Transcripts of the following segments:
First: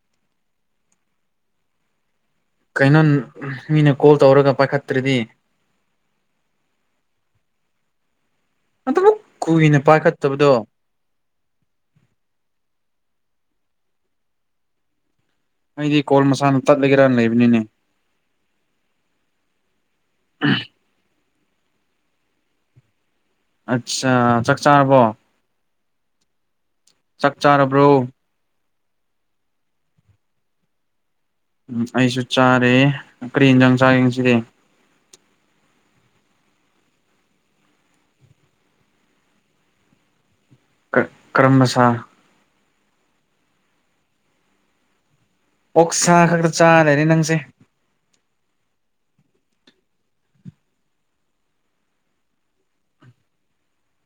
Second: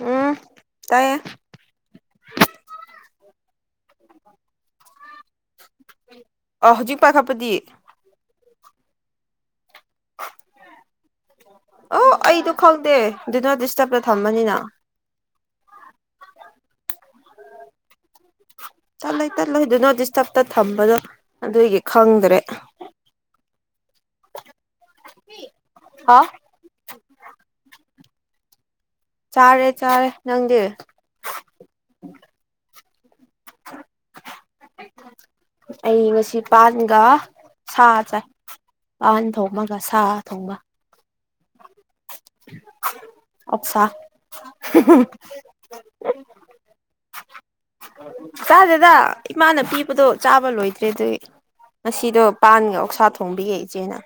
ꯎꯝ ꯇꯥꯏꯌꯦ ꯀꯩꯅꯣ ꯃꯤꯅ ꯀꯣꯜ ꯇꯧꯔꯒ ꯄꯥꯏꯈꯠꯇ꯭ꯔꯗꯤ ꯄ ꯈꯄꯗꯤ ꯑꯗꯨꯕꯨ ꯀꯨꯏꯅ ꯄꯥꯏꯈꯠꯇꯕꯗꯣ ꯑꯣ ꯑꯩꯗꯣ ꯈꯪꯗꯦ ꯑꯗꯨꯅ ꯗꯤꯁꯇꯔꯕꯇ ꯊꯃꯅꯤꯅ ꯑꯩꯗꯤ ꯀꯣꯜ ꯃꯁꯥꯅ ꯇꯠꯂꯒꯦꯔ ꯂꯩꯕꯅꯤꯅꯦ ꯆꯠꯂꯣꯏ ꯇꯠꯂꯣꯏꯗꯨꯅꯣ ꯗꯤꯁꯇꯔꯕꯇ ꯊꯝꯕꯗꯣ ꯑꯗꯨꯒꯤ ꯈꯪꯗ꯭ꯔꯦ ꯑꯆꯥ ꯆꯥꯛ ꯆꯥꯔꯕꯣ ꯑ ꯆꯥꯛ ꯆꯥꯔꯕ꯭ꯔꯣ ꯆꯥꯔꯦ ꯆꯥꯔꯦ ꯅꯪꯗꯤ ꯎꯝ ꯑꯩꯁꯨ ꯆꯥꯔꯦ ꯀꯔꯤ ꯌꯦꯟꯖꯥꯡ ꯆꯥꯒꯡꯁꯤꯒꯦ ꯑꯩ ꯉꯁꯤ ꯄꯥꯟꯒ ꯁꯥ ꯆꯥꯏ ꯄꯥꯟ ꯊꯣꯡꯃꯒ ꯁꯥ ꯊꯣꯡꯕ ꯀꯔꯃꯁ ꯑꯠꯆꯥ ꯑꯣꯛ ꯁꯥ ꯈꯛꯇ ꯆꯥꯔꯅꯤ ꯅꯪꯁꯦ ꯆꯥꯗꯦꯗ ꯏꯃꯥꯅ ꯄꯤꯕꯗꯣ ꯆꯥꯕ ꯂꯣꯏꯗ꯭ꯔꯦ ꯑꯗꯨꯗꯤ ꯉꯁꯤꯗꯣ ꯄꯥꯟꯒ ꯑꯣꯛꯁꯥ ꯊꯣꯡꯕꯤꯌꯦꯦ ꯏꯆꯦꯅ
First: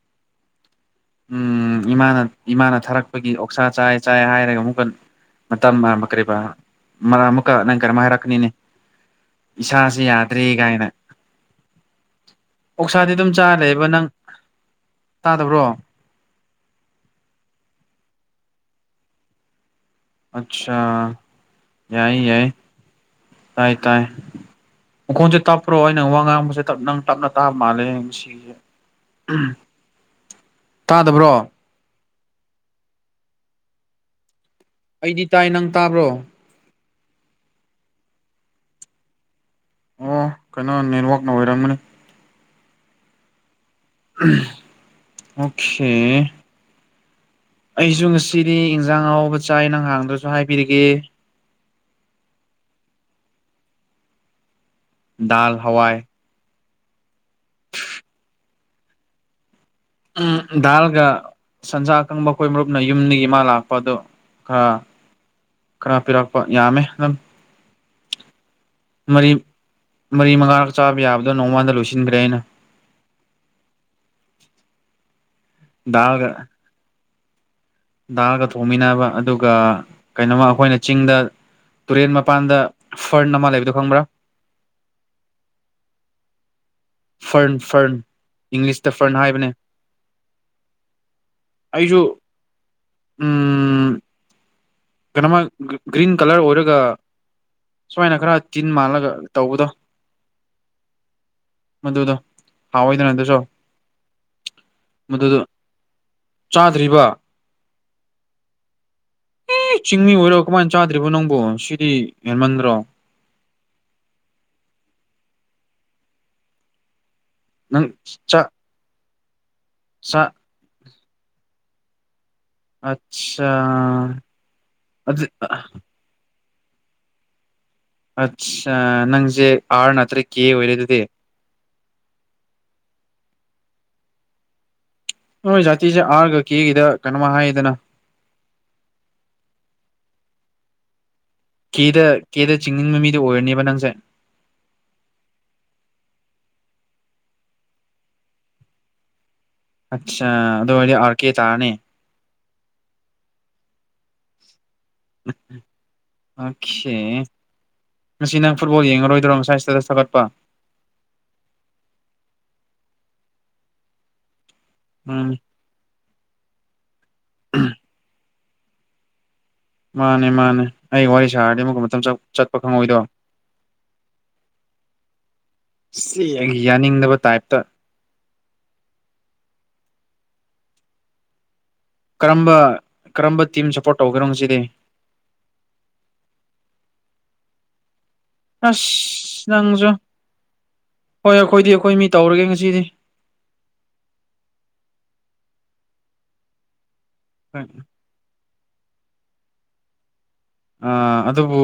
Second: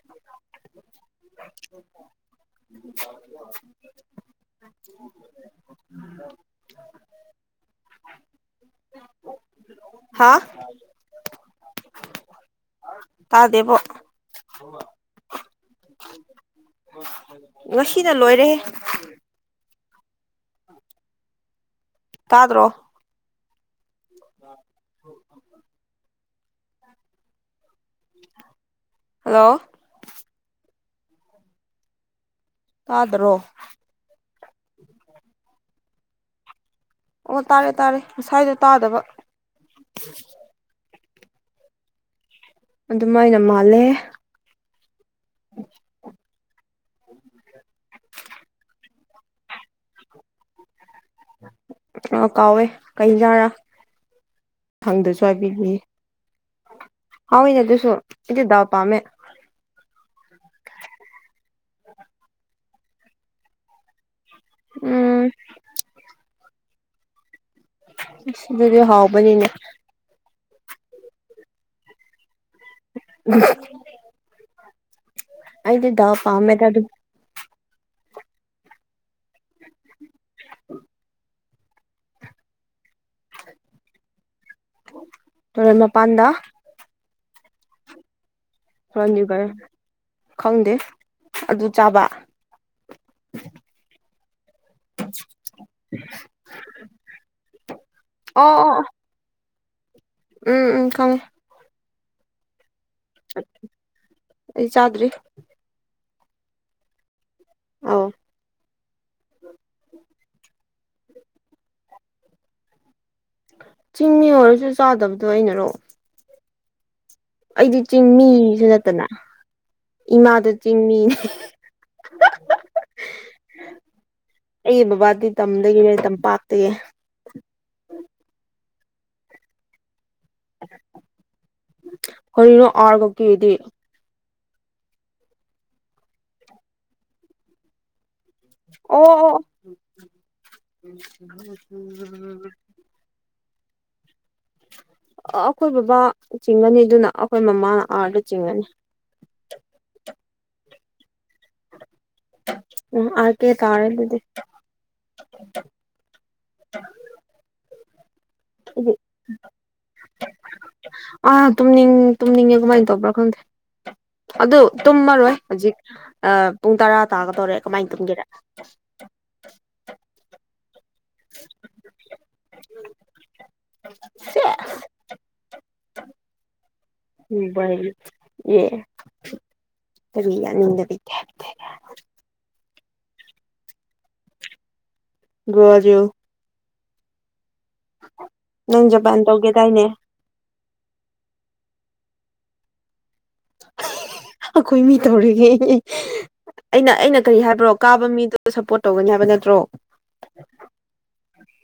ꯎꯝ ꯏꯃꯥꯅ ꯏꯃꯥꯅ ꯊꯥꯔꯛꯄꯒꯤ ꯑꯣꯛꯁꯥ ꯆꯥꯏ ꯆꯥꯏ ꯍꯥꯏꯔꯒ ꯑꯃꯨꯛꯀꯟ ꯃꯇꯝ ꯃꯔꯥꯡ ꯀꯔꯤꯕ ꯑꯃꯨꯛꯀ ꯅꯪ ꯀꯔꯝ ꯍꯥꯏꯔꯛꯀꯅꯤꯅꯦ ꯏꯁꯥꯁꯤ ꯍꯥ ꯌꯥꯗ꯭ꯔꯒꯥꯏꯅ ꯑꯣꯛꯁꯥꯗꯤ ꯑꯗꯨꯝ ꯇꯥꯗꯦꯕꯣ ꯆꯥꯔꯕ ꯅꯪ ꯇꯥꯗꯕ꯭ꯔꯣ ꯉꯁꯤꯅ ꯂꯣꯏꯔꯦ ꯑꯆꯥꯥ ꯌꯥꯏ ꯌꯥꯏ ꯇꯥꯗ꯭ꯔꯣ ꯇꯥꯏ ꯇꯥꯏꯀꯆ ꯇꯞ꯭ꯔꯣꯩꯅ ꯋꯥꯉ ꯦꯞ ꯅꯪ ꯇꯞꯅ ꯇꯥꯕ ꯃꯥꯜꯂꯦꯁꯤꯁꯦ ꯍꯜꯂꯣ ꯇꯥꯗꯕ꯭ꯔꯣ ꯇꯥꯗ꯭ꯔꯣ ꯑꯩꯗꯤ ꯇꯥꯏ ꯅꯪ ꯇꯥꯕ꯭ꯔꯣ ꯑꯣ ꯇꯥꯔꯦ ꯇꯥꯔꯦ ꯉꯁꯥꯏꯗꯣ ꯇꯥꯗꯕ ꯑꯣ ꯀꯩꯅꯣ ꯅꯦꯠꯋꯥꯛꯅ ꯑꯣꯏꯔꯝꯒꯅꯤ ꯑꯗꯨꯃꯥꯏꯅ ꯃꯥꯜꯂꯦ ꯑꯣꯁꯦ ꯎ ꯑꯩꯁꯨ ꯉꯁꯤꯗꯤ ꯏꯟꯖꯥꯡ ꯑꯍꯥꯎꯕ ꯆꯥꯏ ꯅꯪꯍꯥꯡꯗꯁꯨ ꯍꯥꯏꯕꯤꯔꯒꯦ ꯑ ꯀꯥꯎꯋꯦ ꯀꯩꯖꯥꯔꯥ ꯈꯪꯗꯁꯨ ꯗꯥꯜ ꯍꯥꯏꯕꯤꯕꯤ ꯍꯋꯥꯏ ꯍꯥꯎ ꯏꯅꯦ ꯑꯗꯨꯁꯨꯣ ꯏꯗꯤꯗꯕ ꯄꯥꯝꯃꯦ ꯎꯝ ꯗꯥꯜꯒ ꯁꯟꯖꯥꯒꯪ ꯃꯈꯣꯏ ꯃꯔꯨꯞꯅ ꯌꯨꯝꯅꯤꯒꯤ ꯏꯃꯥ ꯂꯥꯛꯄ ꯑꯗꯨ ꯈꯔ ꯎꯝ ꯈꯔ ꯄꯤꯔꯛꯄ ꯌꯥꯝꯃꯦ ꯑꯗꯨꯝ ꯏꯁ ꯑꯗꯨꯗꯤ ꯃꯔꯤ ꯍꯥꯎꯕꯅꯤꯅꯦ ꯃꯔꯤ ꯃꯉꯥꯔꯛ ꯆꯥꯕ ꯌꯥꯕꯗꯣ ꯅꯣꯡꯃꯗ ꯂꯣꯏꯁꯤꯟꯒ꯭ꯔꯦ ꯑꯩꯅ ꯑꯍꯨꯡ ꯍꯨꯐ ꯑꯩꯗꯤꯗꯥꯎ ꯗꯥꯜꯒ ꯄꯥꯝꯃꯦꯗ ꯑꯗꯨ ꯗꯥꯜꯒ ꯊꯣꯡꯃꯤꯟꯅꯕ ꯑꯗꯨꯒ ꯀꯩꯅꯣꯃ ꯑꯈꯣꯏꯅ ꯆꯤꯡꯗ ꯇꯨꯔꯦꯟ ꯃꯄꯥꯟꯗ ꯐꯔꯟ ꯑꯃ ꯂꯩꯕꯗꯣ ꯈꯪꯕ꯭ꯔꯥ ꯇꯨꯔꯦꯟ ꯃꯄꯥꯟꯗ ꯐꯔꯟ ꯐꯔꯟ ꯏꯪꯂꯤꯁꯇ ꯐꯔꯟ ꯔꯟꯒꯔ ꯍꯥꯏꯕꯅꯦ ꯈꯪꯗꯦ ꯑꯗꯨ ꯑꯩꯁꯨ ꯆꯥꯕ ꯎꯝ ꯀꯩꯅꯣꯃ ꯒ꯭ꯔꯤꯟ ꯀꯂꯔ ꯑꯣꯏꯔꯒ ꯁꯨꯃꯥꯏꯅ ꯈꯔ ꯑꯣ ꯇꯤꯟ ꯑꯣ ꯑꯣ ꯃꯥꯜꯂꯒ ꯇꯧꯕꯗꯣ ꯎꯝ ꯎꯝ ꯈꯪꯉꯦ ꯃꯗꯨꯗꯣ ꯍꯥꯎꯑꯣꯏꯗꯅ ꯑꯗꯨꯁꯨ ꯑꯩ ꯆꯥꯗ꯭ꯔꯤ ꯃꯗꯨꯗꯣ ꯆꯥꯗ꯭ꯔꯤꯕ ꯑꯣ ꯑꯦ ꯆꯤꯡꯃꯤ ꯑꯣꯏꯔꯒ ꯀꯃꯥꯏꯅ ꯆꯥꯗ꯭ꯔꯤꯕꯣ ꯅꯪꯕꯨ ꯁꯤꯗꯤ ꯍꯦꯟꯃꯟꯗ꯭ꯔꯣ ꯆꯤꯡꯃꯤ ꯑꯣꯏꯔꯁꯨ ꯆꯥꯗꯕꯗꯣ ꯑꯩꯅꯔꯣ ꯑꯩꯗꯤ ꯅꯪ ꯆꯥꯛ ꯆꯤꯡꯃꯤꯖꯨ ꯅꯠꯇꯅ ꯆꯥꯛ ꯏꯃꯥꯗꯣ ꯆꯤꯡꯃꯤꯅꯤ ꯍꯦꯍꯍ ꯑꯠꯆꯥ ꯑꯩꯒꯤ ꯑꯗꯨ ꯕꯕꯥꯗꯤ ꯇꯝꯗꯒꯤꯅꯦ ꯇꯝꯄꯥꯛ ꯇꯒꯤ ꯑꯠꯁꯥ ꯅꯪꯖꯦ ꯑꯥꯔ ꯅꯇꯔꯤ ꯀꯔꯤꯅꯣ ꯑꯔ ꯒ ꯀꯦꯗꯤ ꯅꯣꯏ ꯖꯥꯇꯤꯖꯦ ꯑꯥꯔꯒ ꯀꯦꯒꯤꯗ ꯀꯩꯅꯣꯃ ꯍꯥꯏꯗꯅ ꯑꯣ ꯑꯣ ꯑꯣ ꯑꯣ ꯀꯦꯗ ꯀꯦꯗ ꯆꯤꯡꯅꯤꯡꯕ ꯃꯤꯗꯨ ꯑꯣꯏꯔꯅꯦꯕ ꯅꯪꯖꯦ ꯑ ꯑꯈꯣꯏ ꯕꯕꯥ ꯆꯤꯡꯉꯅꯤ ꯑꯗꯨꯅ ꯑꯈꯣꯏ ꯃꯃꯥꯅ ꯑꯥꯔꯗ ꯆꯤꯡꯉꯅꯤ ꯑꯠꯆꯥ ꯑꯗꯨ ꯑꯣꯏꯔꯗꯤ ꯑꯥꯔ ꯀꯦ ꯇꯥꯔꯅꯤ ꯎꯝ ꯑꯥꯔ ꯀꯦ ꯇꯥꯔꯦ ꯑꯗꯨꯗꯤ ꯑꯣ ꯈꯦ ꯑꯩꯗꯤ ꯊꯥꯒꯠꯄ ꯑꯥ ꯇꯨꯝꯅꯤꯡ ꯇꯨꯝꯅꯤꯡꯉꯦ ꯀꯃꯥꯏ ꯇꯧꯕ꯭ꯔꯥ ꯈꯪꯗꯦ ꯑꯗꯨ ꯎꯝ ꯇꯨꯝꯃꯔꯣꯏ ꯍꯧꯖꯤꯛ ꯑꯥ ꯄꯨꯡ ꯇꯔꯥ ꯇꯥꯒꯗꯧꯔꯦ ꯀꯃꯥꯏ ꯇꯨꯝꯒꯦꯔꯥ ꯃꯥꯅꯦ ꯃꯥꯅꯦ ꯑꯩ ꯋꯥꯔꯤ ꯁꯥꯔꯗꯤ ꯑꯃꯨꯛꯀ ꯃꯇꯝ ꯆꯠ ꯆꯠꯄ ꯈꯪꯉꯣꯏꯗꯣ ꯁꯤ ꯑꯩꯒꯤ ꯌꯥꯅꯤꯡꯗꯕ ꯇꯥꯏꯞꯇ ꯑꯦ ꯀꯔꯤ ꯌꯥꯅꯤꯡꯗꯕꯩ ꯇꯥꯏꯞꯇ ꯀꯔꯝꯕ ꯀꯔꯝꯕ ꯇꯤꯝ ꯁꯞꯄꯣꯔꯠ ꯇꯧꯒꯦꯔꯣ ꯉꯁꯤꯗꯤ ꯕ꯭ꯔꯥꯖꯤꯜ ꯅꯪ ꯖꯄꯥꯟ ꯑꯁ ꯇꯧꯒꯦꯗꯥꯏꯅꯦ ꯅꯪꯖꯨ ꯍꯣꯏ ꯑꯩꯈꯣꯏꯗꯤ ꯑꯩꯈꯣꯏ ꯃꯤ ꯇꯧꯔꯒꯦ ꯉꯁꯤꯗꯤ ꯍꯤ ꯍꯤ ꯍꯤ ꯑꯩꯈꯣꯏ ꯃꯤ ꯇꯧꯔꯤꯒꯦ ꯍꯍ ꯑꯩꯅ ꯑꯩꯅ ꯀꯔꯤ ꯍꯥꯏꯕ꯭ꯔꯣ ꯀꯥꯕ ꯃꯤꯗꯨ ꯁꯞꯄꯣꯔꯠ ꯇꯧꯒꯅꯤ ꯍꯥꯏꯕ ꯅꯠꯇ꯭ꯔꯣ ꯑ ꯑꯗꯨꯕꯨ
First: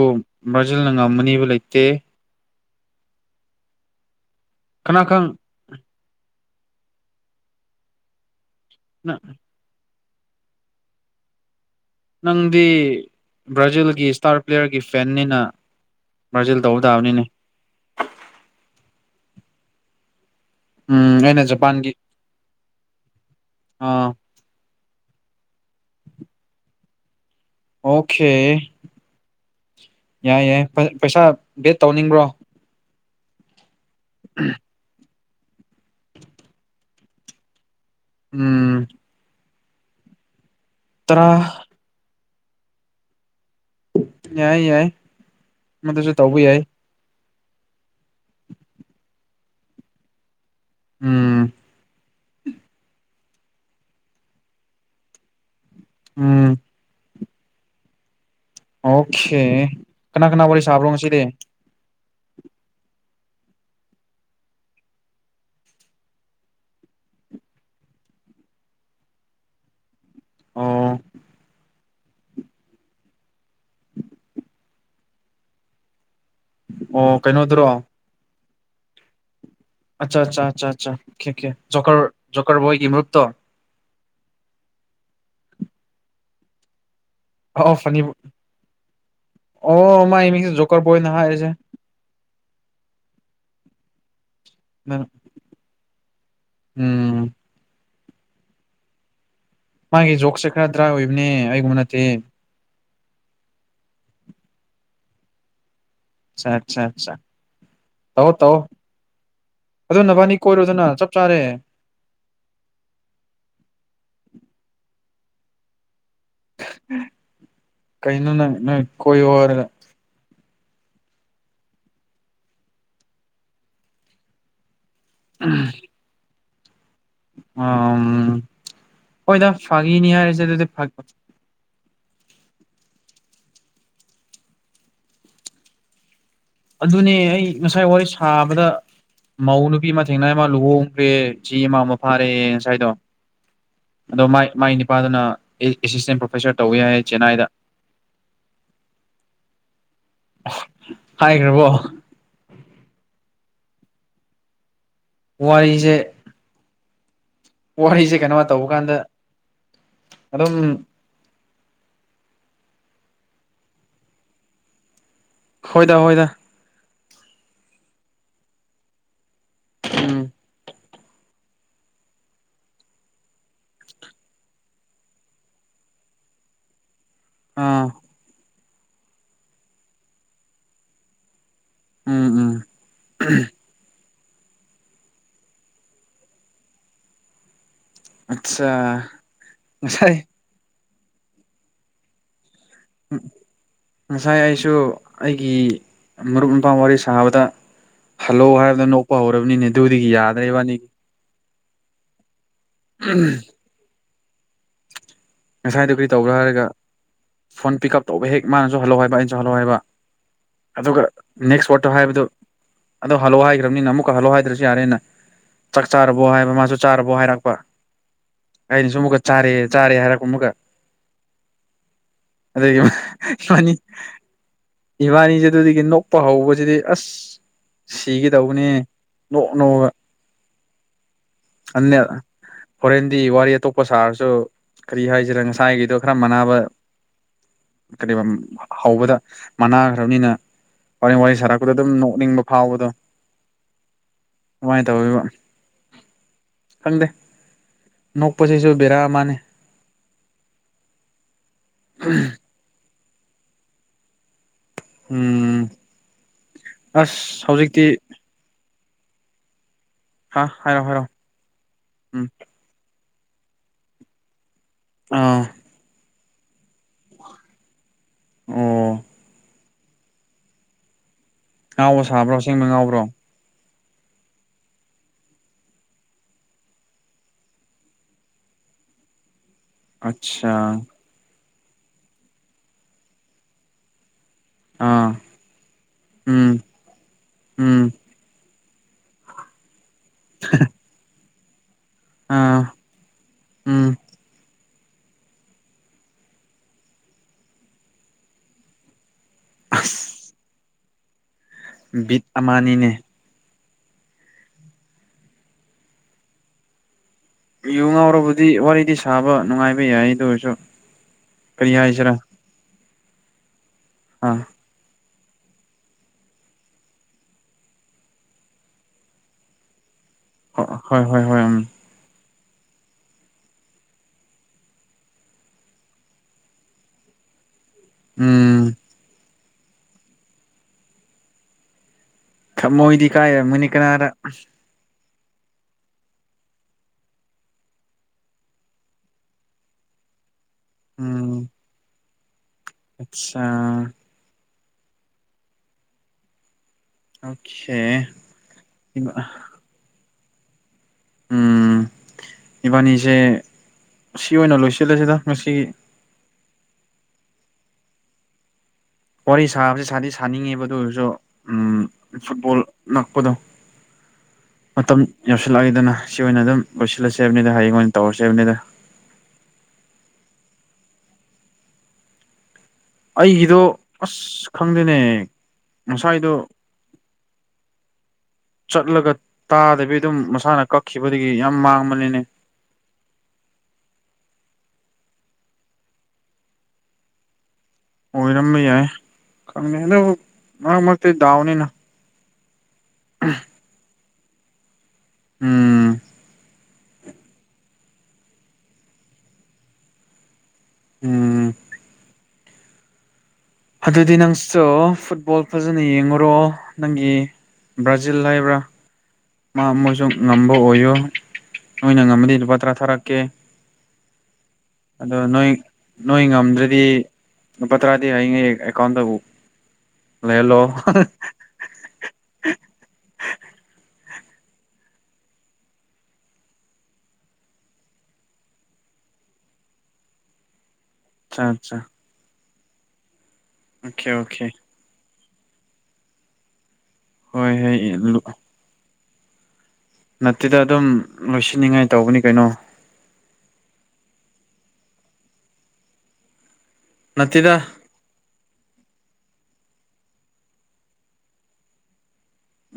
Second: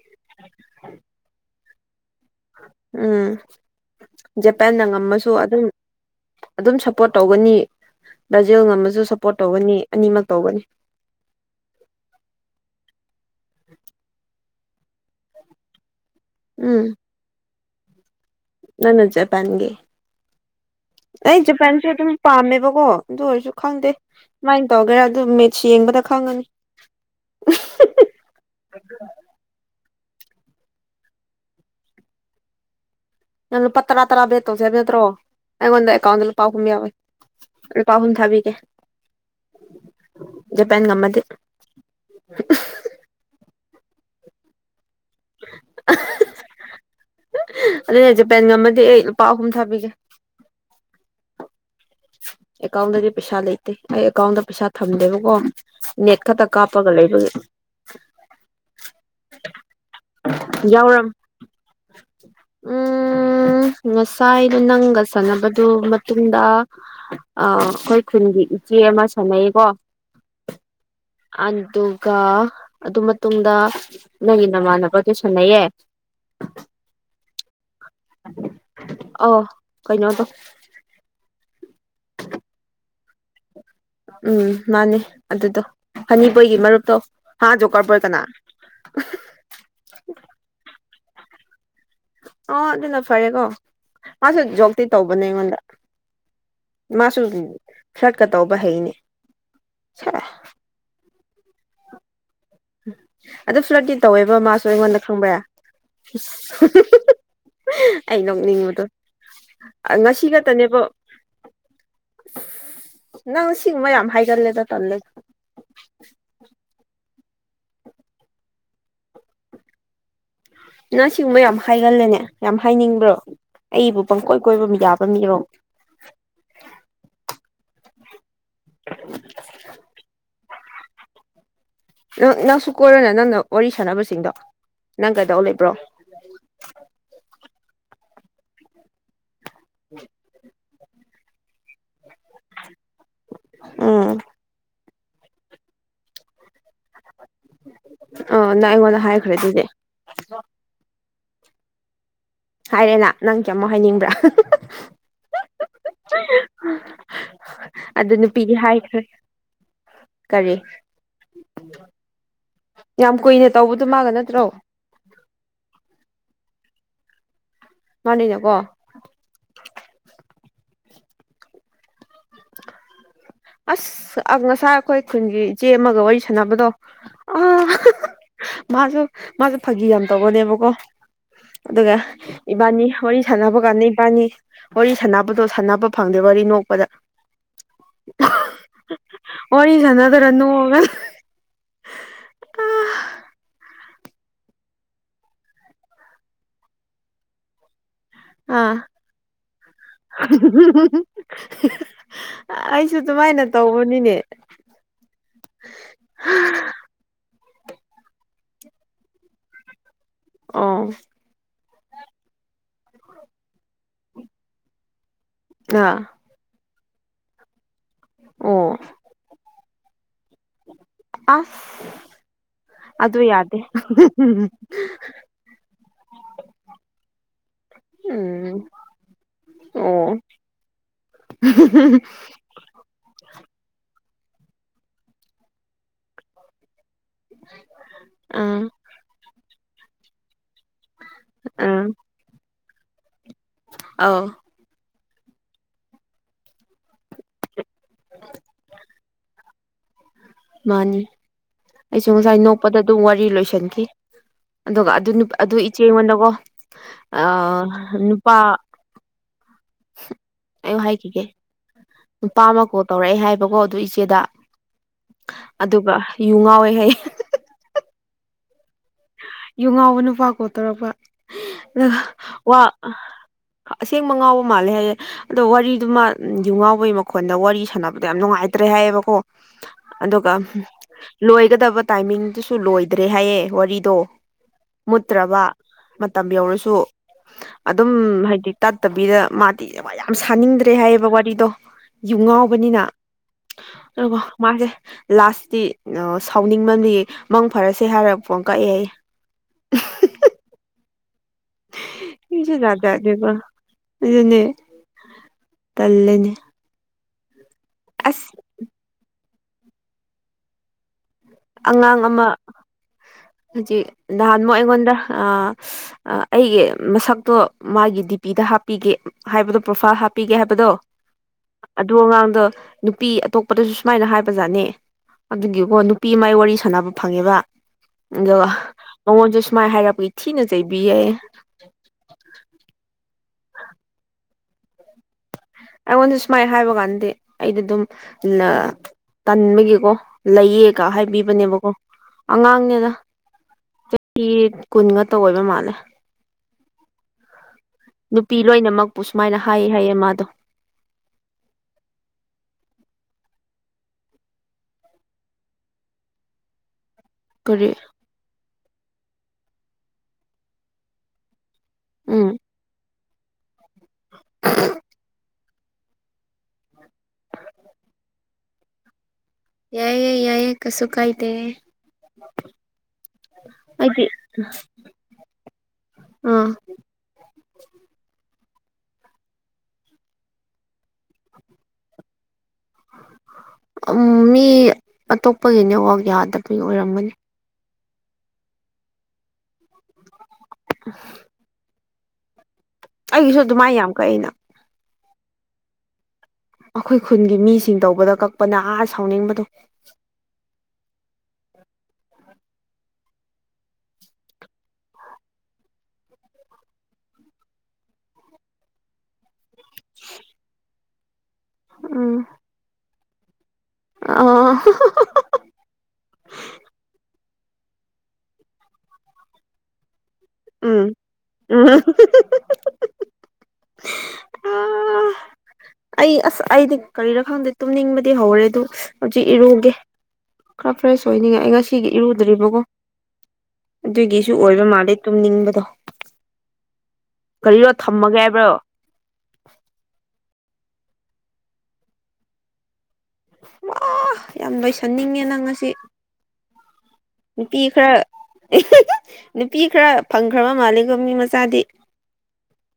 ꯕ꯭ꯔꯥꯖꯤꯜꯅ ꯉꯝꯃꯅꯤꯕ ꯂꯩꯇꯦ ꯎꯝ ꯖꯄꯥꯟꯅ ꯀꯅꯥ ꯈꯪ ꯉꯝꯃꯁꯨ ꯑꯗꯨꯝ ꯑꯗꯨꯝ ꯁꯞꯄꯣꯔꯠ ꯇꯧꯒꯅꯤ ꯕ꯭ꯔꯥꯖꯤꯜ ꯉꯝꯃꯁꯨ ꯁꯞꯄꯣꯔꯠ ꯇꯧꯒꯅꯤ ꯑꯅꯤꯃꯛ ꯇꯧꯒꯅꯤ ꯅꯪꯗꯤ ꯕ꯭ꯔꯥꯖꯤꯜꯒꯤ ꯏꯁꯇꯥꯔ ꯄ꯭ꯂꯦꯌꯔꯒꯤ ꯐꯦꯟꯅꯤꯅ ꯕ꯭ꯔꯥꯖꯤꯜ ꯇꯧꯕ ꯇꯥꯕꯅꯤꯅꯦ ꯅꯪꯅꯥ ꯖꯄꯥꯟꯒꯤ ꯎꯝ ꯑꯩꯅ ꯑꯩ ꯖꯄꯥꯟꯁꯨ ꯖꯄꯥꯟꯒꯤ ꯑꯗꯨꯝ ꯄꯥꯝꯃꯦꯕꯀꯣ ꯑꯗꯨ ꯑꯣꯏꯔꯁꯨ ꯈꯪꯗꯦ ꯑꯥ ꯃꯥꯏ ꯇꯧꯒꯦꯔꯥ ꯑꯗꯨ ꯃꯦꯠꯁ ꯌꯦꯡꯕꯗ ꯈꯪꯉꯅꯤ ꯑꯣꯈꯦ ꯌꯥꯏ ꯌꯥꯏ ꯄꯩ ꯄꯩꯁꯥ ꯕꯦꯠ ꯇꯧꯅꯤꯡꯕ꯭ꯔꯣ ꯅꯪꯅ ꯄ ꯇꯔꯥ ꯇꯔꯥꯕꯦꯠꯇꯧꯁꯦꯕ ꯅꯠꯇ꯭ꯔꯣ ꯑꯩꯉꯣꯟꯗ ꯑꯦꯀꯥꯎꯟꯗ ꯂ ꯄꯥꯎꯈꯨꯝ ꯌꯥꯎꯋꯦ ꯂꯨꯄꯥ ꯑꯍꯨꯝ ꯊꯥꯕꯤꯒꯦ ꯎꯝ ꯖꯄꯥꯟꯒꯝꯃꯗꯤ ꯇꯔꯥ [unintelligible] ꯌꯥꯏ ꯌꯥꯏ ꯃꯗꯨꯁꯨ ꯇꯧꯕ ꯌꯥꯏ ꯑꯗꯨꯅꯦꯁꯦꯄꯦꯟꯒꯝꯃꯗꯤ ꯑꯩ ꯂꯨꯄꯥ ꯑꯍꯨꯝ ꯊꯥꯕꯤꯒꯦ ꯎꯝ ꯑꯦꯀꯥꯎꯟꯗꯗꯤ ꯄꯩꯁꯥ ꯂꯩꯇꯦ ꯑꯩ ꯑꯦꯀꯥꯎꯟꯗ ꯄꯩꯁꯥ ꯊꯝꯗꯦꯕꯀꯣ ꯅꯦꯛꯦꯛ ꯈꯛꯇ ꯎꯝ ꯀꯥꯞꯄꯒ ꯂꯩꯕꯒꯤ ꯑꯣꯀꯦ ꯀꯅꯥ ꯀꯅꯥ ꯋꯥꯔꯤ ꯁꯥꯕ꯭ꯔꯣ ꯌꯥꯎꯔꯝ ꯉꯁꯤꯗꯤ ꯎꯝ ꯉꯁꯥꯏꯗꯣ ꯅꯪꯒ ꯁꯥꯟꯅꯕꯗꯨ ꯃꯇꯨꯡꯗ ꯑ ꯑꯩꯈꯣꯏ ꯈꯨꯟꯒꯤ ꯏꯆꯦ ꯑꯃ ꯁꯥꯟꯅꯩꯀꯣ ꯑꯣ ꯑꯗꯨ ꯑꯗꯨꯣ ꯀ ꯑꯗꯨ ꯃꯇꯨꯡꯗ ꯅꯪꯒꯤ ꯅꯃꯥꯟꯅꯕ ꯇꯨꯁꯅꯩꯌꯦꯦ ꯑꯣ ꯀꯩꯅꯣꯗ꯭ꯔꯣ ꯑꯣ ꯑꯆꯥ ꯑꯆꯥ ꯑ ꯑ ꯖ ꯖꯣꯀꯔ ꯕꯣꯏ ꯏꯃꯔꯨꯞꯇꯣ ꯎꯝ ꯃꯥꯅꯦ ꯑꯗꯨꯗꯣ ꯐꯅꯤꯄꯣꯏꯒꯤ ꯃꯔꯨꯞꯇꯣ ꯍꯥ ꯑꯣ ꯖꯣꯀꯔ ꯐꯅꯤ ꯕꯣꯏ ꯀꯅꯥ ꯑꯣ ꯃꯃꯥꯏ ꯏꯃꯤꯁꯤ ꯖꯣꯀ ꯣꯏ ꯅꯍꯥꯏꯁꯦ ꯑꯣ ꯑꯗꯨꯅ ꯐꯔꯦꯀꯣ ꯃꯥꯁꯨ ꯖꯣꯛꯇꯤ ꯅꯪ ꯇꯧꯕꯅꯦ ꯑꯩꯉꯣꯟꯗ ꯃꯥꯁꯨ ꯎꯝ ꯐ꯭ꯂꯠꯀ ꯇꯧꯕ ꯍꯩꯅꯦ ꯃꯥꯒꯤ ꯁꯦꯁ ꯖꯣꯛꯁꯦ ꯈꯔ ꯗ꯭ꯔꯥ ꯑꯣꯏꯕꯅꯦ ꯑꯩꯒꯨꯝꯕ ꯅꯠꯇꯦ ꯎ ꯑꯗꯨ ꯁꯂꯛꯇꯤ ꯇꯧꯋꯦꯕ ꯃꯥꯁꯨ ꯑꯩꯉꯣꯟꯗ ꯈꯪꯕ ꯌꯥ ꯠꯆꯥ ꯑꯩ ꯇꯧꯑꯣ ꯇꯥꯛꯑꯣ ꯅꯣꯛꯅꯤꯡꯕꯗꯣ ꯑꯗꯨꯣ ꯉꯁꯤ ꯅꯕꯥꯅꯤ ꯈꯛꯇꯅꯦꯕ ꯀꯣꯏꯔꯣꯗꯅ ꯆꯞ ꯆꯥꯔꯦ ꯅꯪ ꯁꯤꯨꯝꯕ ꯌꯥꯝ ꯍꯥꯏꯒꯜꯂꯦꯗ ꯇꯜꯂꯦꯗ ꯀꯩꯅꯅ ꯀꯣꯏ ꯋꯥꯔꯂ ꯅ ꯁꯤꯒꯨꯝꯕ ꯌꯥꯝ ꯍꯥꯏꯒꯜꯂꯦꯅꯦ ꯌꯥꯝ ꯍꯥꯏꯅꯤꯡꯕ꯭ꯔꯣ ꯑꯩꯕꯨ ꯄꯪꯀꯣꯏ ꯀꯣꯏꯕ ꯃꯤ ꯌꯥꯕ ꯈꯨ ꯋꯥꯝ ꯎ ꯍꯣꯏꯗ ꯐꯥꯒꯤꯅꯤ ꯍꯥꯏꯔꯤꯁꯦ ꯑꯗꯨꯗꯤ ꯐ ꯅꯪ ꯅꯪꯁꯨ ꯀꯣꯏꯔꯣꯅ ꯅꯪꯅ ꯋꯥꯔꯤ ꯁꯥꯟꯅꯕꯁꯤꯡꯗꯣ ꯅꯪ ꯀꯩꯗꯧ ꯂꯩꯕ꯭ꯔꯣ ꯑꯗꯨꯅꯦ ꯑꯩ ꯉꯁꯥꯏ ꯋꯥꯔꯤ ꯁꯥꯕꯗ ꯃꯧ ꯅꯨꯄꯤ ꯑꯃ ꯊꯦꯡꯅꯏ ꯑꯃ ꯂꯨꯍꯣꯡ ꯈꯦ ꯆ ꯑꯃꯃꯥꯎ ꯑꯃ ꯐꯥꯔꯦ ꯉꯁꯥꯏꯗꯣ ꯎꯝ ꯑꯗꯣ ꯃꯥꯏ ꯃꯥꯏꯅꯤ ꯅꯨꯄꯥꯗꯨꯅ ꯑꯦ ꯑꯦꯁꯤꯁꯇꯦꯟ ꯄ꯭ꯔꯣꯐꯦꯁꯔ ꯇꯧꯋꯦ ꯍꯥꯏ ꯆꯦꯟꯅꯥꯏꯗ ꯑ ꯅꯪ ꯑꯩꯉꯣꯟꯗ ꯍꯥꯏꯈ꯭ꯔꯦ ꯑꯗꯨꯗꯤ ꯔꯕꯣ ꯍꯥꯏꯔꯦꯅ ꯅꯪ ꯀ ꯑꯃꯨꯛ ꯍꯥꯏꯅꯤꯡꯕ꯭ꯔꯥ ꯋꯥꯔꯤꯁꯦ ꯑꯗꯨ ꯋꯥꯔꯤꯁꯦ ꯀꯩꯅꯣ ꯅꯨꯄꯤꯗꯤ ꯇꯧꯕ ꯀꯥꯟꯗ ꯍꯥꯏꯈ꯭ꯔꯦ ꯀꯔꯤ ꯑꯗꯨꯝ ꯌꯥꯝ ꯀꯨꯏꯅ ꯇꯧꯕꯗꯨ ꯃꯥꯒ ꯅꯠꯇ꯭ꯔꯣ ꯍꯣꯏꯗ ꯍꯣꯏꯗ ꯃꯅ ꯀꯣ ꯎꯝ ꯑꯁ ꯉꯁꯥꯏ ꯑꯩꯈꯣꯏ ꯈꯨꯟꯒꯤ ꯏꯆꯦ ꯑꯃꯒ ꯋꯥꯔꯤ ꯁꯥꯟꯅꯕꯗꯣ ꯑꯥ ꯃꯥꯁꯨ ꯃꯥꯁꯨ ꯐꯥꯒꯤ ꯌꯥꯝ ꯇꯧꯕꯅꯦꯕꯀꯣ ꯑꯗꯨꯒ ꯎꯝ ꯎꯝ ꯏꯕꯥꯅꯤ ꯋꯥꯔꯤ ꯁꯥꯟꯅꯕ ꯀꯥꯟꯗ ꯏꯕꯥꯅꯤ ꯋꯥꯔꯤ ꯁꯥꯟꯅꯕꯗꯣ ꯁꯥꯟꯅꯕ ꯐꯪꯗꯦ ꯋꯥꯔꯤ ꯅꯣꯛꯄꯗ ꯑꯠꯆꯥ ꯋꯥꯔꯤ ꯉꯁꯥꯏ ꯁꯅꯗꯔ ꯅꯣꯒ ꯎꯝ ꯉꯁꯥꯏ ꯑꯩꯁꯨ ꯑꯩꯒꯤ ꯃꯔꯨꯞ ꯃꯄꯥꯡ ꯋꯥꯔꯤ ꯁꯥꯕꯗ ꯍꯜꯂꯣ ꯑꯥ ꯍꯥꯏꯕꯗ ꯅꯣꯛꯄ ꯍꯧꯔꯕꯅꯤꯅꯦ ꯑꯗꯨꯗꯤ ꯌꯥꯗ꯭ꯔꯦꯕꯥꯅꯤꯒꯤ ꯑꯩꯁꯨ ꯑꯗꯨꯃꯥꯏꯅ ꯇꯧꯕꯅꯤꯅꯦ ꯉꯁꯥꯏꯗꯨꯣ ꯀꯔꯤ ꯇꯧꯕ꯭ꯔꯥ ꯍꯥꯏꯔꯒ ꯐꯣꯟ ꯄꯤꯛ ꯎꯞ ꯇꯧꯕ ꯍꯦꯛ ꯃꯥꯅꯁꯨ ꯍꯜꯂꯑꯣ ꯍꯥꯏꯕ ꯑꯩꯅꯁꯨ ꯍꯜꯍꯑꯣ ꯍꯥꯏꯕ ꯑꯣ ꯑꯗꯨꯒ ꯅꯦꯛꯁ ꯋꯥꯇꯣ ꯍꯥꯏꯕꯗꯨ ꯑꯣ ꯍꯜꯂꯋꯥ ꯍꯥꯏꯒ ꯅꯤꯅ ꯑꯃꯨꯛꯀ ꯍꯜꯂꯣꯑꯣ ꯍꯥꯏꯗ꯭ꯔꯁꯨ ꯌꯥꯔꯦꯅ ꯆꯥꯛ ꯑꯥ ꯆꯥꯔꯕꯣ ꯍꯥꯏꯕ ꯃꯥꯁꯨ ꯆꯥꯔꯕꯣ ꯍꯥꯏꯔꯛꯄ ꯑꯣ ꯑꯗꯤ ꯑꯃꯨꯛꯀ ꯆꯥꯔꯦ ꯆꯥꯔꯦ ꯍꯥꯏꯔꯛ ꯑꯁ ꯑꯗꯒꯤ ꯑꯗꯨ ꯌꯥꯗꯦ ꯏꯕꯥꯅꯤ ꯎꯝ ꯏꯕꯥꯅꯤꯁꯤ ꯑꯗꯨꯗꯒꯤ ꯅꯣꯛꯄ ꯍꯧꯕꯁꯤꯗꯤ ꯑꯁ ꯁꯤꯒ ꯇꯧꯕꯅꯦ ꯅꯣꯛ ꯅꯣꯛꯑꯒ ꯑꯣ ꯑꯗꯨꯅ ꯍꯣꯔꯦꯟꯗꯤ ꯋꯥꯔꯤ ꯑꯇꯣꯞꯄ ꯁꯥꯔꯁꯨ ꯀꯔꯤ ꯍꯥꯏꯁꯤꯔ ꯉꯁꯥꯏꯒꯤꯗꯣ ꯈꯔ ꯃꯥꯟꯅꯕ ꯀꯔꯤ ꯑꯥ ꯍꯧꯕꯗ ꯃꯅꯥꯈ꯭ꯔꯕꯅꯤꯅ ꯋꯥꯔꯤ ꯋꯥꯔꯤ ꯁꯥꯔꯛꯄꯗ ꯑꯥ ꯑꯗꯨꯝ ꯅꯣꯛꯅꯤꯡꯕ ꯐꯥꯎꯕꯗꯣ ꯑꯧ ꯇꯧꯕ ꯈꯪꯗꯦ ꯅꯣꯛꯄꯁꯤꯁꯨ ꯕꯦꯔꯥ ꯃꯥꯅꯤ ꯃꯥꯅꯤ ꯑꯩꯁꯨ ꯉꯁꯥꯏ ꯅꯣꯛꯄꯗ ꯑꯗꯨꯝ ꯋꯥꯔꯤ ꯂꯣꯏꯁꯟꯈꯤ ꯑꯗꯨꯒ ꯑꯗꯨ ꯎꯝ ꯏꯆꯦ ꯑꯩꯉꯣꯟꯗꯀꯣ ꯑꯁ ꯍꯧꯖꯤꯛꯇꯤ ꯅꯨꯄꯥ ꯍꯥ ꯍꯥꯏꯔꯣ ꯍꯥꯏꯔꯣ ꯍꯥꯏꯈꯤꯒꯦ ꯎꯝ ꯅꯨꯄꯥ ꯑꯃ ꯀꯣꯜ ꯇꯧꯔꯛꯑꯦ ꯍꯥꯏꯕꯀꯣ ꯑꯗꯨ ꯏꯆꯦꯗ ꯑꯥ ꯑꯗꯨꯒ ꯌꯨ ꯉꯥꯎꯋꯦ ꯍꯥꯏ ꯑꯣ ꯌꯨ ꯉꯥꯎꯕ ꯅꯨꯄꯥ ꯀꯣꯜ ꯇꯧꯔꯛꯄ ꯑꯗꯨꯒ ꯉꯥꯎꯕ ꯁꯥꯕ꯭ꯔꯣ ꯋꯥ ꯑꯁꯦꯡꯕ ꯉꯥꯎꯕ꯭ꯔꯣ ꯑꯁꯦꯡꯕ ꯉꯥꯎꯕ ꯃꯥꯜꯂꯦ ꯍꯥꯏꯌꯦ ꯑꯗꯣ ꯋꯥꯔꯤꯗꯨꯃ ꯌꯨ ꯉꯥꯎꯕꯩ ꯃꯈꯣꯟꯗ ꯋꯥꯔꯤ ꯁꯥꯟꯅꯕꯗꯣ ꯌꯥꯝ ꯅꯨꯡꯉꯥꯏꯇ꯭ꯔꯥ ꯍꯥꯏꯌꯦꯕ ꯀꯣ ꯑꯗꯨꯒ ꯑꯠꯆꯥ ꯂꯣꯏꯒꯗꯕ ꯇꯥꯏꯃꯤꯡꯗꯨꯁꯨ ꯂꯣꯏꯗ꯭ꯔꯦ ꯍꯥꯏꯌꯦ ꯋꯥꯔꯤ ꯇꯣ ꯑꯥ ꯃꯨꯠꯇ꯭ꯔꯕ ꯃꯇꯝ ꯎꯝ ꯌꯧꯔꯁꯨ ꯑꯗꯨꯝ ꯎꯝ ꯍꯥꯏꯗꯤ ꯇꯠꯇꯕꯤꯗ ꯃꯥꯗꯤ ꯌꯥꯝ ꯁꯥꯅꯤꯡꯗ꯭ꯔꯦ ꯍꯥꯏꯌꯦꯕ ꯋꯥꯔꯤꯗꯣ ꯌꯨꯝ ꯑꯥ ꯉꯥꯎꯕꯅꯤꯅ ꯎꯝ ꯑꯗꯨꯒ ꯃꯥꯁꯦ ꯂꯥꯁꯇꯤ ꯁꯥꯎꯅꯤꯡꯕꯗꯤ ꯃꯪ ꯐꯔꯁꯦ ꯍꯥꯏꯔꯒ ꯐꯣꯟ ꯀꯛꯑꯦ ꯑꯩ ꯑꯁ ꯕꯤꯠ ꯃꯤꯁꯨ ꯖꯥꯠ ꯖꯥꯠ ꯑꯃꯅꯤꯅꯦ ꯅꯦꯀꯣ ꯑꯗꯨꯅꯦ ꯇꯜꯂꯦꯅꯦ ꯌꯨ ꯑꯁ ꯉꯥꯎꯔꯕꯗꯤ ꯋꯥꯔꯤꯗꯤ ꯁꯥꯕ ꯅꯨꯡꯉꯥꯏꯕ ꯌꯥꯏ ꯑꯗꯨ ꯑꯣꯏꯔꯁꯨ ꯀꯔꯤ ꯑꯉꯥꯡ ꯍꯥꯏꯁꯤꯔꯥ ꯑꯃ ꯍꯧꯖꯤꯛ ꯑꯥ ꯅꯍꯥꯟꯃꯨꯛ ꯑꯩꯉꯣꯟꯗꯥ ꯑꯩꯒꯤ ꯃꯁꯛꯇꯣ ꯃꯥꯒꯤ ꯗꯤ ꯄꯤꯗ ꯍꯥꯞꯄꯤꯒꯦ ꯍꯥꯏꯕꯗꯣ ꯄ꯭ꯔꯣꯐꯥꯏꯜ ꯍꯥꯞꯄꯤ ꯄꯤꯒꯦ ꯍꯥꯏꯕꯗꯣ ꯍꯣꯏ ꯍꯣꯏ ꯍꯣꯏ ꯎꯝ ꯑꯗꯨ ꯑꯉꯥꯡꯗꯣ ꯅꯨꯄꯤ ꯑꯇꯣꯞꯄꯗꯁꯨ ꯁꯨꯃꯥꯏꯅ ꯍꯥꯏꯕꯖꯥꯠꯅꯤ ꯑꯗꯨꯒꯤꯀꯣ ꯄꯤ ꯃꯥꯏ ꯋꯥꯔꯤ ꯁꯥꯟꯅꯕ ꯐꯪꯉꯦꯕ ꯑꯗꯨꯒ ꯎꯝ ꯃꯉꯣꯟꯁꯨ ꯃꯥꯏ ꯍꯥꯏꯔꯛꯄꯒꯤ ꯊꯤꯅ ꯆꯩꯕꯤꯌꯦ ꯍꯥꯏꯌꯦ ꯊꯃꯣꯏꯗꯤ ꯀꯥꯏꯔꯝꯃꯥꯅꯤ ꯀꯅꯥꯔ ꯑꯩꯉꯣꯟꯗ ꯁꯨꯃꯥꯏꯅ ꯍꯥꯏꯕ ꯀꯥꯟꯗꯤ ꯑꯩꯗꯤ ꯑꯗꯨꯝ ꯇꯟꯕꯒꯤꯀꯣ ꯂꯩꯌꯦꯒ ꯎꯝ ꯍꯥꯏꯕꯤꯕꯅꯦꯕꯀꯣ ꯑꯉꯥꯡꯅꯦꯅ ꯑꯠꯆꯥ ꯆꯍꯤ ꯀꯨꯟ ꯉꯇ ꯑꯣꯏꯕ ꯃꯥꯜꯂꯦ ꯑꯣꯀꯦ ꯅꯨꯄꯤ ꯂꯣꯏꯅꯃꯛꯄꯨ ꯁꯨꯃꯥꯏꯅ ꯍꯥꯏꯌꯦ ꯍꯥꯏꯌꯦ ꯃꯥꯗꯣ ꯎꯝ ꯏꯕꯥꯅꯤꯁꯦ ꯁꯤ ꯑꯣꯏꯅ ꯂꯣꯏꯁꯤꯜꯂꯁꯤꯗ ꯉꯁꯤ ꯀꯔꯤ ꯋꯥꯔꯤ ꯁꯥꯕꯁꯦ ꯁꯥꯗꯤ ꯁꯥꯅꯤꯡꯉꯦꯕ ꯑꯗꯨ ꯑꯣꯏꯔꯁꯨ ꯎꯝ ꯎꯝ ꯐꯨꯠꯕꯣꯜ ꯉꯛꯄꯗꯣ ꯃꯇꯝ ꯌꯧꯁꯤꯜꯂꯛꯏꯗꯅ ꯁꯤ ꯑꯣꯏꯅ ꯑꯗꯨꯝ ꯂꯣꯏꯁꯤꯜꯂꯁꯦ ꯍꯥꯏꯕꯅꯤꯗ ꯍꯌꯦꯡ ꯑꯣꯏꯅ ꯇꯧꯔꯁꯦ ꯍꯥꯏꯕꯅꯤꯗ ꯌꯥꯏꯌꯦ ꯌꯥꯏꯌꯦ ꯀꯁꯨ ꯀꯥꯏꯗꯦ ꯑꯩꯒꯤꯗꯣ ꯍꯥꯏꯗꯤ ꯑꯁ ꯈꯪꯗꯦꯅꯦ ꯉꯁꯥꯏꯗꯣ ꯑ ꯆꯠꯂꯒ ꯇꯥꯗꯕꯤ ꯑꯗꯨꯝ ꯃꯁꯥꯅ ꯀ ꯈꯤꯕꯗꯒꯤ ꯌꯥꯝ ꯃꯥꯡꯕꯅꯤꯅꯦ ꯃꯤ ꯑꯇꯣꯞꯄꯒꯤ ꯅꯦꯠꯋꯥꯛ ꯌꯥꯗꯕꯒꯤ ꯑꯣꯏꯔꯝꯒꯅꯤ ꯑꯣꯏꯔꯝꯕ ꯌꯥꯏ ꯈꯪꯗꯦ ꯑꯗꯨ ꯃꯔꯛ ꯃꯔꯛꯇꯤ ꯗꯥꯎꯅꯤꯅ ꯑꯩꯒꯤꯁꯨ ꯑꯗꯨꯃꯥꯏ ꯌꯥꯝ ꯀꯩ ꯑꯩꯅ ꯎꯝ ꯑꯩꯈꯣꯏ ꯈꯨꯟꯒꯤ ꯃꯤꯁꯤꯡ ꯇꯧꯕꯗ ꯀꯛꯄꯅ ꯑꯥ ꯁꯥꯎꯅꯤꯡꯕꯗꯣ ꯎꯝ ꯑꯗꯨꯗꯤ ꯅꯪꯁꯨ ꯐꯨꯠꯕꯣꯜ ꯐꯖꯅ ꯌꯦꯡꯉꯨꯔꯣ ꯅꯪꯒꯤ ꯕ꯭ꯔꯥꯖꯤꯜ ꯍꯥꯏꯕ꯭ꯔꯥ ꯃꯥ ꯃꯣꯏꯁꯨ ꯉꯝꯕ ꯑꯣꯏꯌꯨ ꯅꯣꯏꯅ ꯎꯝ ꯉꯝꯃꯗꯤ ꯂꯨꯄꯥ ꯇꯔꯥ ꯊꯥꯔꯛꯀꯦ ꯑ ꯑꯗꯣ ꯅꯣꯏ ꯅꯣꯏ ꯉꯝꯗ꯭ꯔꯗꯤ ꯂꯨꯄꯥ ꯇꯥꯔꯥꯗꯤ ꯌꯥꯏꯍꯦ ꯑꯦꯀꯥꯎꯟꯗꯕꯨ ꯂꯩꯂꯣ ꯎꯝ ꯎꯝ ꯑꯩ ꯑꯁ ꯑꯩꯗꯤ ꯀꯔꯤꯅꯣ ꯈꯪꯗꯦ ꯇꯨꯝꯅꯤꯡꯕꯗꯤ ꯍꯧꯔꯦ ꯑꯗꯨ ꯍꯧꯖꯤꯛ ꯏꯔꯨꯒꯦ ꯈꯔ ꯐ꯭ꯔꯦꯁ ꯑꯣꯏꯅꯤꯡꯉꯥꯏ ꯑꯠꯆꯥ ꯑꯩ ꯑꯠꯆꯥ ꯉꯁꯤꯒꯤ ꯏꯔꯨꯗ꯭ꯔꯤꯕꯀꯣ ꯑꯣꯀꯦ ꯑꯗꯨꯒꯤꯁꯨ ꯑꯣꯀꯦ ꯑꯣꯏꯕ ꯃꯥꯜꯂꯦ ꯇꯨꯝꯅꯤꯡꯕꯗꯣ ꯍꯣꯏ ꯀꯔꯤꯅꯣ ꯍꯣꯏ ꯊꯝꯃꯒꯦ ꯍꯥꯏꯕ꯭ꯔꯣ ꯅꯠꯇꯦꯗ ꯑꯗꯨꯝ ꯂꯣꯏꯁꯤꯟꯅꯤꯉꯥꯏ ꯇꯧꯕꯅꯤ ꯀꯩꯅꯣ ꯌꯥꯝ ꯂꯣꯏꯁꯟꯅꯤꯡꯉꯦ ꯅꯪ ꯉꯁꯤ ꯅꯠꯇꯦꯗ ꯅꯨꯄꯤ ꯈꯔ ꯅꯨꯄꯤ ꯈꯔ ꯐꯪꯈ꯭ꯔꯕ ꯃꯥꯂꯦꯀꯣ ꯃꯤ ꯃꯆꯥꯗꯤ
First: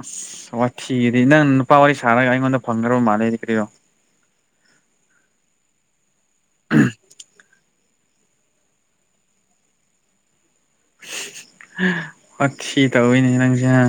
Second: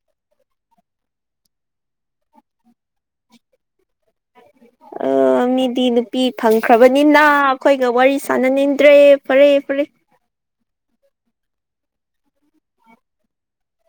ꯑꯁ ꯋꯥ ꯊꯤꯒꯗꯤ ꯅꯪ ꯅꯨꯄꯥ ꯋꯥꯔꯤ ꯁꯥꯔꯒ ꯑꯩꯉꯣꯟꯗ ꯐꯪꯈ꯭ꯔꯕ ꯃꯥꯜꯂꯦꯗꯤ ꯀꯔꯤꯗꯣ ꯑ ꯃꯤꯗꯤ ꯅꯨꯄꯤ ꯐꯪꯈ꯭ꯔꯕꯅꯤꯅ ꯑꯩꯈꯣꯏꯒ ꯋꯥꯔꯤ ꯁꯥꯟꯅꯅꯤꯡꯗ꯭ꯔꯦ ꯐꯔꯦ ꯐꯔꯦ ꯋꯥꯊꯤ ꯇꯧꯏꯅꯦ ꯅꯡꯁꯦ ꯍꯥ